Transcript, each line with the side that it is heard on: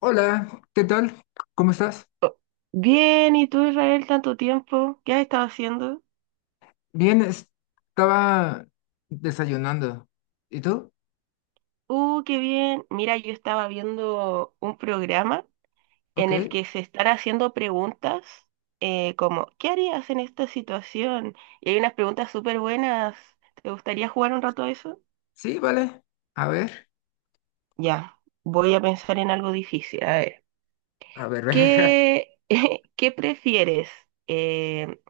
left: Hola, ¿qué tal? ¿Cómo estás?
right: Oh, bien, ¿y tú, Israel, tanto tiempo? ¿Qué has estado haciendo?
left: Bien, estaba desayunando. ¿Y tú?
right: Qué bien. Mira, yo estaba viendo un programa en
left: Ok.
right: el que se están haciendo preguntas como, ¿qué harías en esta situación? Y hay unas preguntas súper buenas. ¿Te gustaría jugar un rato a eso?
left: Sí, vale. A ver,
right: Ya, voy a pensar en algo difícil. A ver,
left: a ver.
right: ¿qué, qué prefieres? Eh,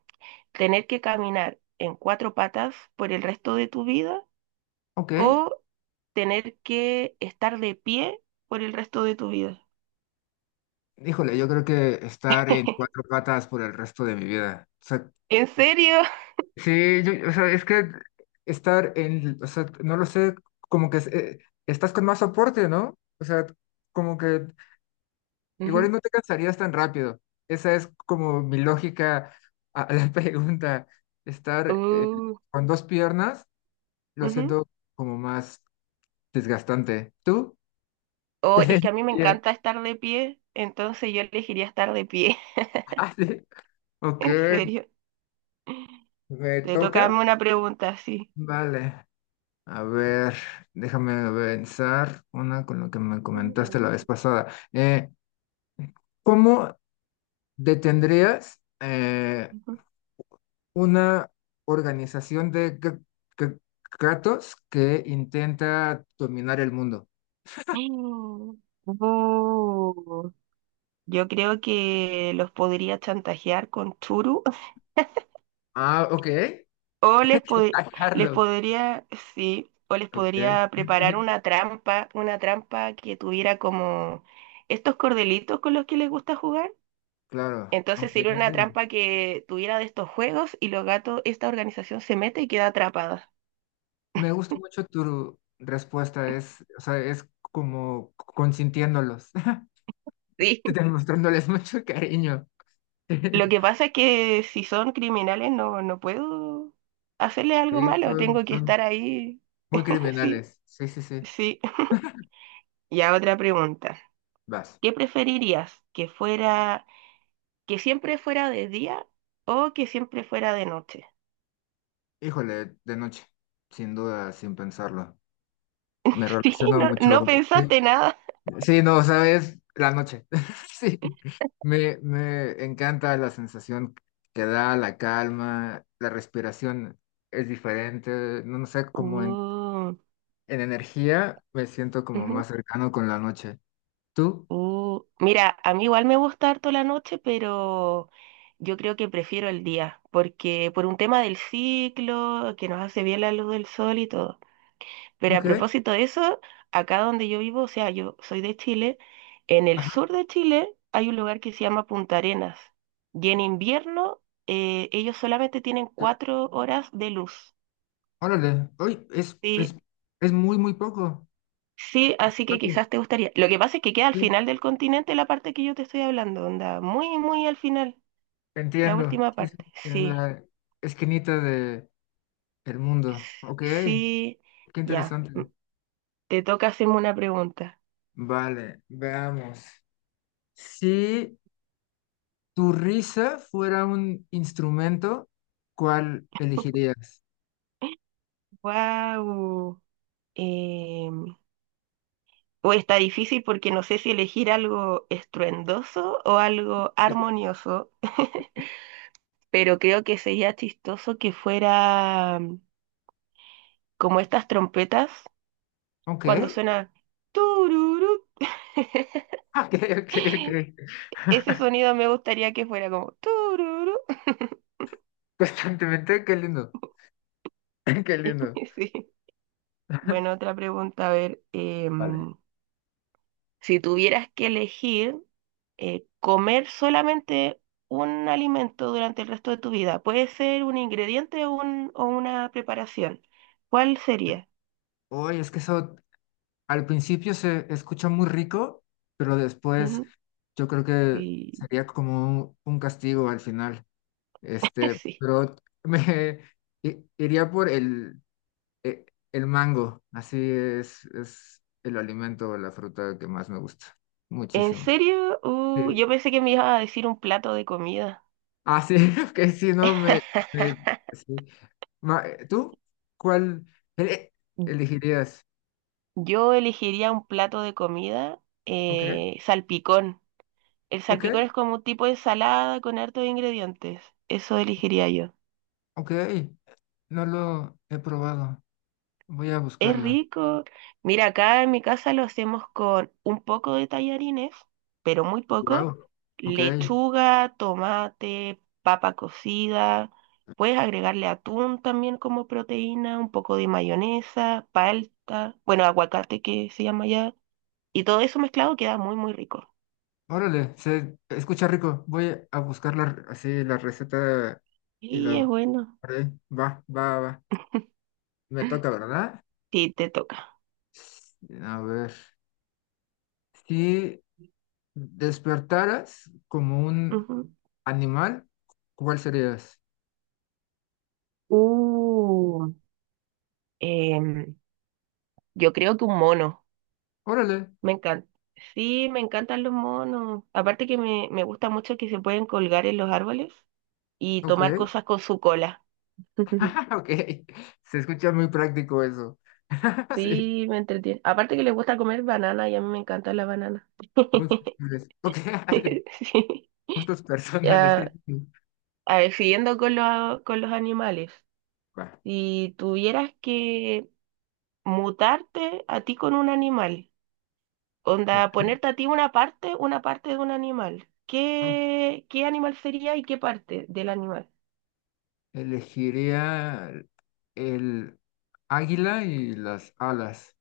right: ¿Tener que caminar en cuatro patas por el resto de tu vida
left: Ok.
right: o tener que estar de pie por el resto de tu vida?
left: Híjole, yo creo que estar en cuatro patas por el resto de mi vida. O sea,
right: ¿En serio?
left: sí, o sea, es que estar en, o sea, no lo sé, como que estás con más soporte, ¿no? O sea, como que igual y
right: Ujú.
left: no te cansarías tan rápido. Esa es como mi lógica a la pregunta. Estar
right: Uh,
left: con dos piernas lo
right: Ujú.
left: siento como más desgastante. ¿Tú?
right: O
left: ¿Cuál
right: es
left: es?
right: que a mí me encanta estar de pie, entonces yo elegiría estar de pie.
left: Ah, sí. Ok,
right: En serio.
left: ¿me
right: Te toca
left: toca?
right: darme una pregunta así.
left: Vale. A ver, déjame pensar una con lo que me comentaste
right: Ujú.
left: la vez pasada. ¿Cómo detendrías una organización de g- gatos que intenta dominar el mundo?
right: Uh, yo creo que los podría chantajear con Churu.
left: Ah, ok.
right: O les, pod-
left: A
right: les
left: Carlos.
right: podría, Sí, o les
left: Ok.
right: podría preparar una trampa que tuviera como estos cordelitos con los que les gusta jugar.
left: Claro,
right: Entonces
left: aunque
right: sería una trampa que tuviera de estos juegos y los gatos, esta organización se mete y queda atrapada.
left: me gusta mucho tu respuesta. Es, o sea, es como consintiéndolos,
right: Sí.
left: demostrándoles mucho cariño.
right: Lo que pasa es que si son criminales no, no puedo hacerle
left: Sí,
right: algo malo,
left: son,
right: tengo que
left: son
right: estar ahí.
left: muy
right: Sí,
left: criminales. Sí, sí, sí.
right: sí. Ya otra pregunta.
left: Vas.
right: ¿Qué preferirías? ¿Que siempre fuera de día o que siempre fuera de noche?
left: Híjole, de noche. Sin duda, sin pensarlo. Me
right: Sí,
left: relaciono
right: no,
left: mucho.
right: no
left: Sí.
right: pensaste nada.
left: Sí, no, sabes, la noche. Sí, me encanta la sensación que da, la calma, la respiración es diferente, no, no sé, como
right: Uh,
left: en energía me siento como
right: ujú,
left: más cercano con la noche. ¿Tú?
right: uh. Mira, a mí igual me gusta harto la noche, pero yo creo que prefiero el día, porque por un tema del ciclo, que nos hace bien la luz del sol y todo. Pero a
left: Ok.
right: propósito de eso, acá donde yo vivo, o sea, yo soy de Chile, en el
left: Ajá.
right: sur de Chile hay un lugar que se llama Punta Arenas y en invierno ellos solamente tienen
left: Sí.
right: cuatro horas de luz.
left: Órale. Uy,
right: Sí,
left: es muy, muy poco.
right: sí, así que
left: Claro,
right: quizás te gustaría. Lo que pasa es que queda al
left: sí,
right: final del continente la parte que yo te estoy hablando, onda, muy, muy al final, la
left: entiendo.
right: última
left: Sí, sí,
right: parte.
left: en
right: Sí,
left: la esquinita de el
right: s-
left: mundo. Ok, qué
right: sí, ya.
left: interesante.
right: Te toca hacerme una pregunta.
left: Vale, veamos. Sí, tu risa fuera un instrumento, ¿cuál elegirías?
right: Wow. Uy, está difícil porque no sé si elegir algo estruendoso o algo
left: Sí.
right: armonioso, pero creo que sería chistoso que fuera como estas trompetas
left: Ok,
right: cuando suena tururú.
left: ok, ok, ok.
right: Ese sonido me gustaría que fuera como tururú.
left: Constantemente, qué lindo, qué lindo.
right: Sí. Bueno, otra pregunta, a ver,
left: Vale.
right: si tuvieras que elegir comer solamente un alimento durante el resto de tu vida. Puede ser un ingrediente o una preparación. ¿Cuál sería?
left: Oye, es que eso al principio se escucha muy rico, pero después
right: Ujú.
left: yo creo que
right: Y
left: sería como un castigo al final. Este,
right: sí.
left: pero me iría por eh, el mango, así es el alimento o la fruta que más me gusta,
right: ¿En
left: muchísimo.
right: serio?
left: Sí.
right: Yo pensé que me iba a decir un plato de comida.
left: Ah, sí, que si no me, me- sí. ¿Tú cuál ele- elegirías?
right: Yo elegiría un plato de comida
left: Ok,
right: salpicón. El salpicón
left: ok,
right: es como un tipo de ensalada con hartos ingredientes. Eso elegiría yo.
left: ok, no lo he probado, voy a
right: Es
left: buscarla.
right: rico. Mira, acá en mi casa lo hacemos con un poco de tallarines, pero muy poco.
left: Wow, ok,
right: Lechuga, tomate, papa cocida. Puedes agregarle atún también como proteína, un poco de mayonesa, palta, bueno, aguacate que se llama ya. Y todo eso mezclado queda muy, muy rico.
left: órale, se escucha rico, voy a buscar la, así la receta y
right: Y es
left: lo...
right: bueno.
left: haré. Va, va, va, me toca, ¿verdad?
right: Sí, te toca.
left: A ver, si despertaras como un
right: Ujú.
left: animal, ¿cuál serías?
right: Uh, em, yo creo que un mono.
left: Órale,
right: Me encanta. Sí, me encantan los monos. Aparte que me gusta mucho que se pueden colgar en los árboles y
left: ok,
right: tomar cosas con su cola.
left: ok, se escucha muy práctico eso. Sí,
right: Sí, me entretiene. Aparte que les gusta comer banana y a mí me encanta la banana.
left: muy flexibles. Ok,
right: Sí.
left: gustos personales. Qué
right: Ya,
left: difícil.
right: a ver, siguiendo con los animales.
left: Va,
right: Si tuvieras que mutarte a ti con un animal, onda,
left: ok,
right: ponerte a ti una parte de un animal,
left: ah,
right: ¿qué, qué animal sería y qué parte del animal?
left: elegiría el águila y las alas.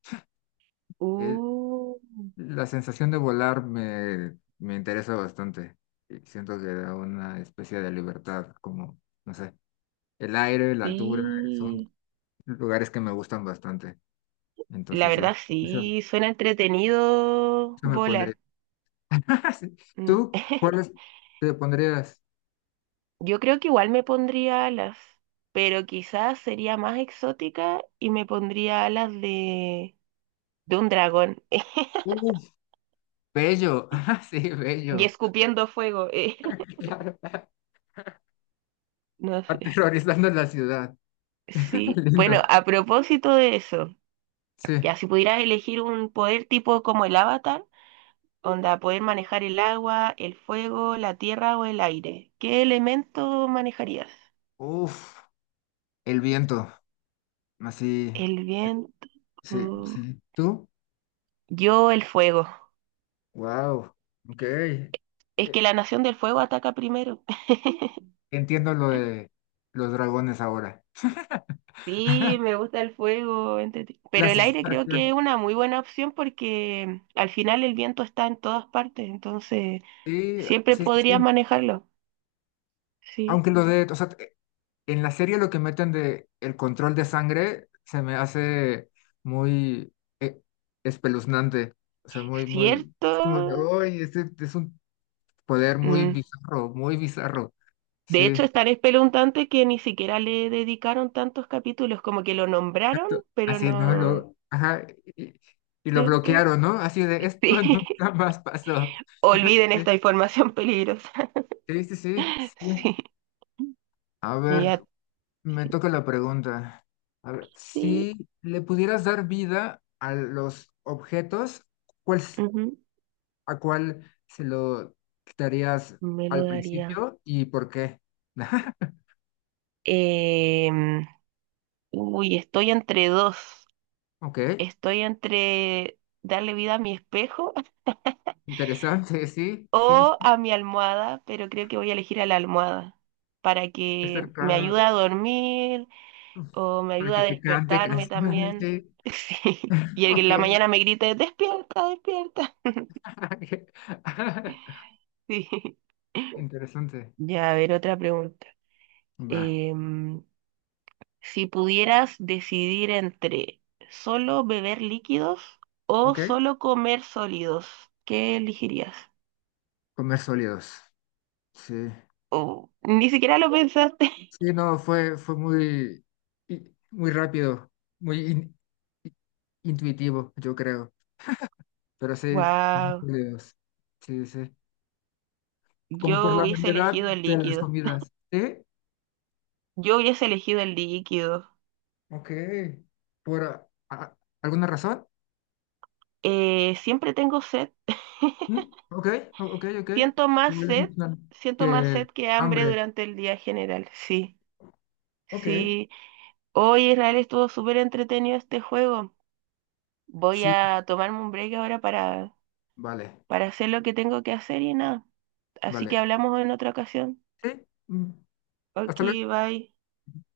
right: Uh,
left: La sensación de volar me interesa bastante. Y siento que da una especie de libertad, como, no sé, el aire, la altura, son
right: sí.
left: lugares que me gustan bastante.
right: La
left: Entonces, sí,
right: verdad
left: eso,
right: sí, suena entretenido
left: eso me pondría.
right: volar.
left: Sí.
right: Mm.
left: ¿Tú cuáles te pondrías?
right: Yo creo que igual me pondría alas, pero quizás sería más exótica y me pondría alas de, un dragón
left: Uf, bello. Sí,
right: y
left: bello.
right: escupiendo fuego.
left: Claro.
right: No sé.
left: Aterrorizando la ciudad.
right: Sí. Bueno,
left: Lindo.
right: a propósito de eso,
left: Sí.
right: ya si pudieras elegir un poder tipo como el Avatar, onda, poder manejar el agua, el fuego, la tierra o el aire. ¿Qué elemento manejarías?
left: Uf, el viento. Así,
right: El viento.
left: sí,
right: mm,
left: sí. ¿Tú?
right: Yo el fuego.
left: Wow, ok.
right: Es que la nación del fuego ataca primero.
left: Entiendo lo de los dragones ahora.
right: Sí, me gusta el fuego,
left: La
right: pero el aire creo que
left: sensación.
right: es una muy buena opción porque al final el viento está en todas partes, entonces
left: Sí,
right: siempre
left: sí, sí.
right: podrías
left: Sí.
right: manejarlo. Sí.
left: Aunque lo de, o sea, en la serie lo que meten de el control de sangre se me hace muy eh, espeluznante. O sea, muy, muy, es como de,
right: ¿Cierto?
left: "Uy, este es un poder muy
right: Mm.
left: bizarro, muy bizarro."
right: De hecho,
left: Sí,
right: es tan espeluznante que ni siquiera le dedicaron tantos capítulos, como que lo nombraron, pero
left: así, ¿no?
right: no,
left: Lo, ajá, y, y lo
right: ¿cierto?
left: bloquearon, ¿no? Así de, esto
right: Sí.
left: nunca más pasó.
right: Olviden esta información peligrosa.
left: Sí, sí, sí, sí.
right: Sí.
left: A
right: Y
left: ver,
right: a
left: me toca la pregunta. A ver,
right: ti,
left: si le pudieras dar vida a los objetos, ¿cuál,
right: ujú,
left: a cuál se lo quitarías
right: me lo
left: al
right: daría.
left: principio y por qué?
right: Em, uy, estoy entre dos.
left: Ok,
right: Estoy entre darle vida a mi espejo
left: interesante, sí, sí,
right: o
left: sí,
right: a mi almohada, pero creo que voy a elegir a la almohada para
left: qué
right: que me
left: cercano,
right: ayude a dormir,
left: uf,
right: o me
left: para
right: ayuda
left: que
right: a
left: te cante
right: despertarme
left: canciones,
right: también.
left: sí,
right: Sí. Y el que en
left: ok,
right: la mañana me grite, despierta, despierta. Sí.
left: interesante,
right: Ya, a ver, otra pregunta.
left: va,
right: Em, si pudieras decidir entre solo beber líquidos o
left: ok,
right: solo comer sólidos, ¿qué elegirías?
left: comer sólidos, sí,
right: Oh, ni siquiera lo pensaste.
left: sí, no, fue, fue muy, muy rápido, muy i- intuitivo, yo creo. Pero sí, muchos
right: Wow,
left: videos. Sí, sí. Como por
right: yo
left: la
right: hubiese
left: variedad
right: elegido el
left: de las
right: líquido.
left: comidas. ¿Sí?
right: Yo hubiese elegido el líquido.
left: Ok. ¿Por alguna razón?
right: Siempre tengo sed.
left: ¿Mm? Ok, ok, ok.
right: Siento más
left: Igual es mi
right: sed,
left: plan.
right: siento más
left: Que
right: sed que hambre
left: hambre.
right: durante el día general. Sí,
left: Ok,
right: sí. Hoy Israel estuvo súper entretenido este juego. Voy
left: sí,
right: a tomarme un break ahora
left: vale,
right: para hacer lo que tengo que hacer y nada. Así que
left: vale.
right: hablamos en otra ocasión.
left: Sí, mm,
right: Ok,
left: hasta luego.
right: bye.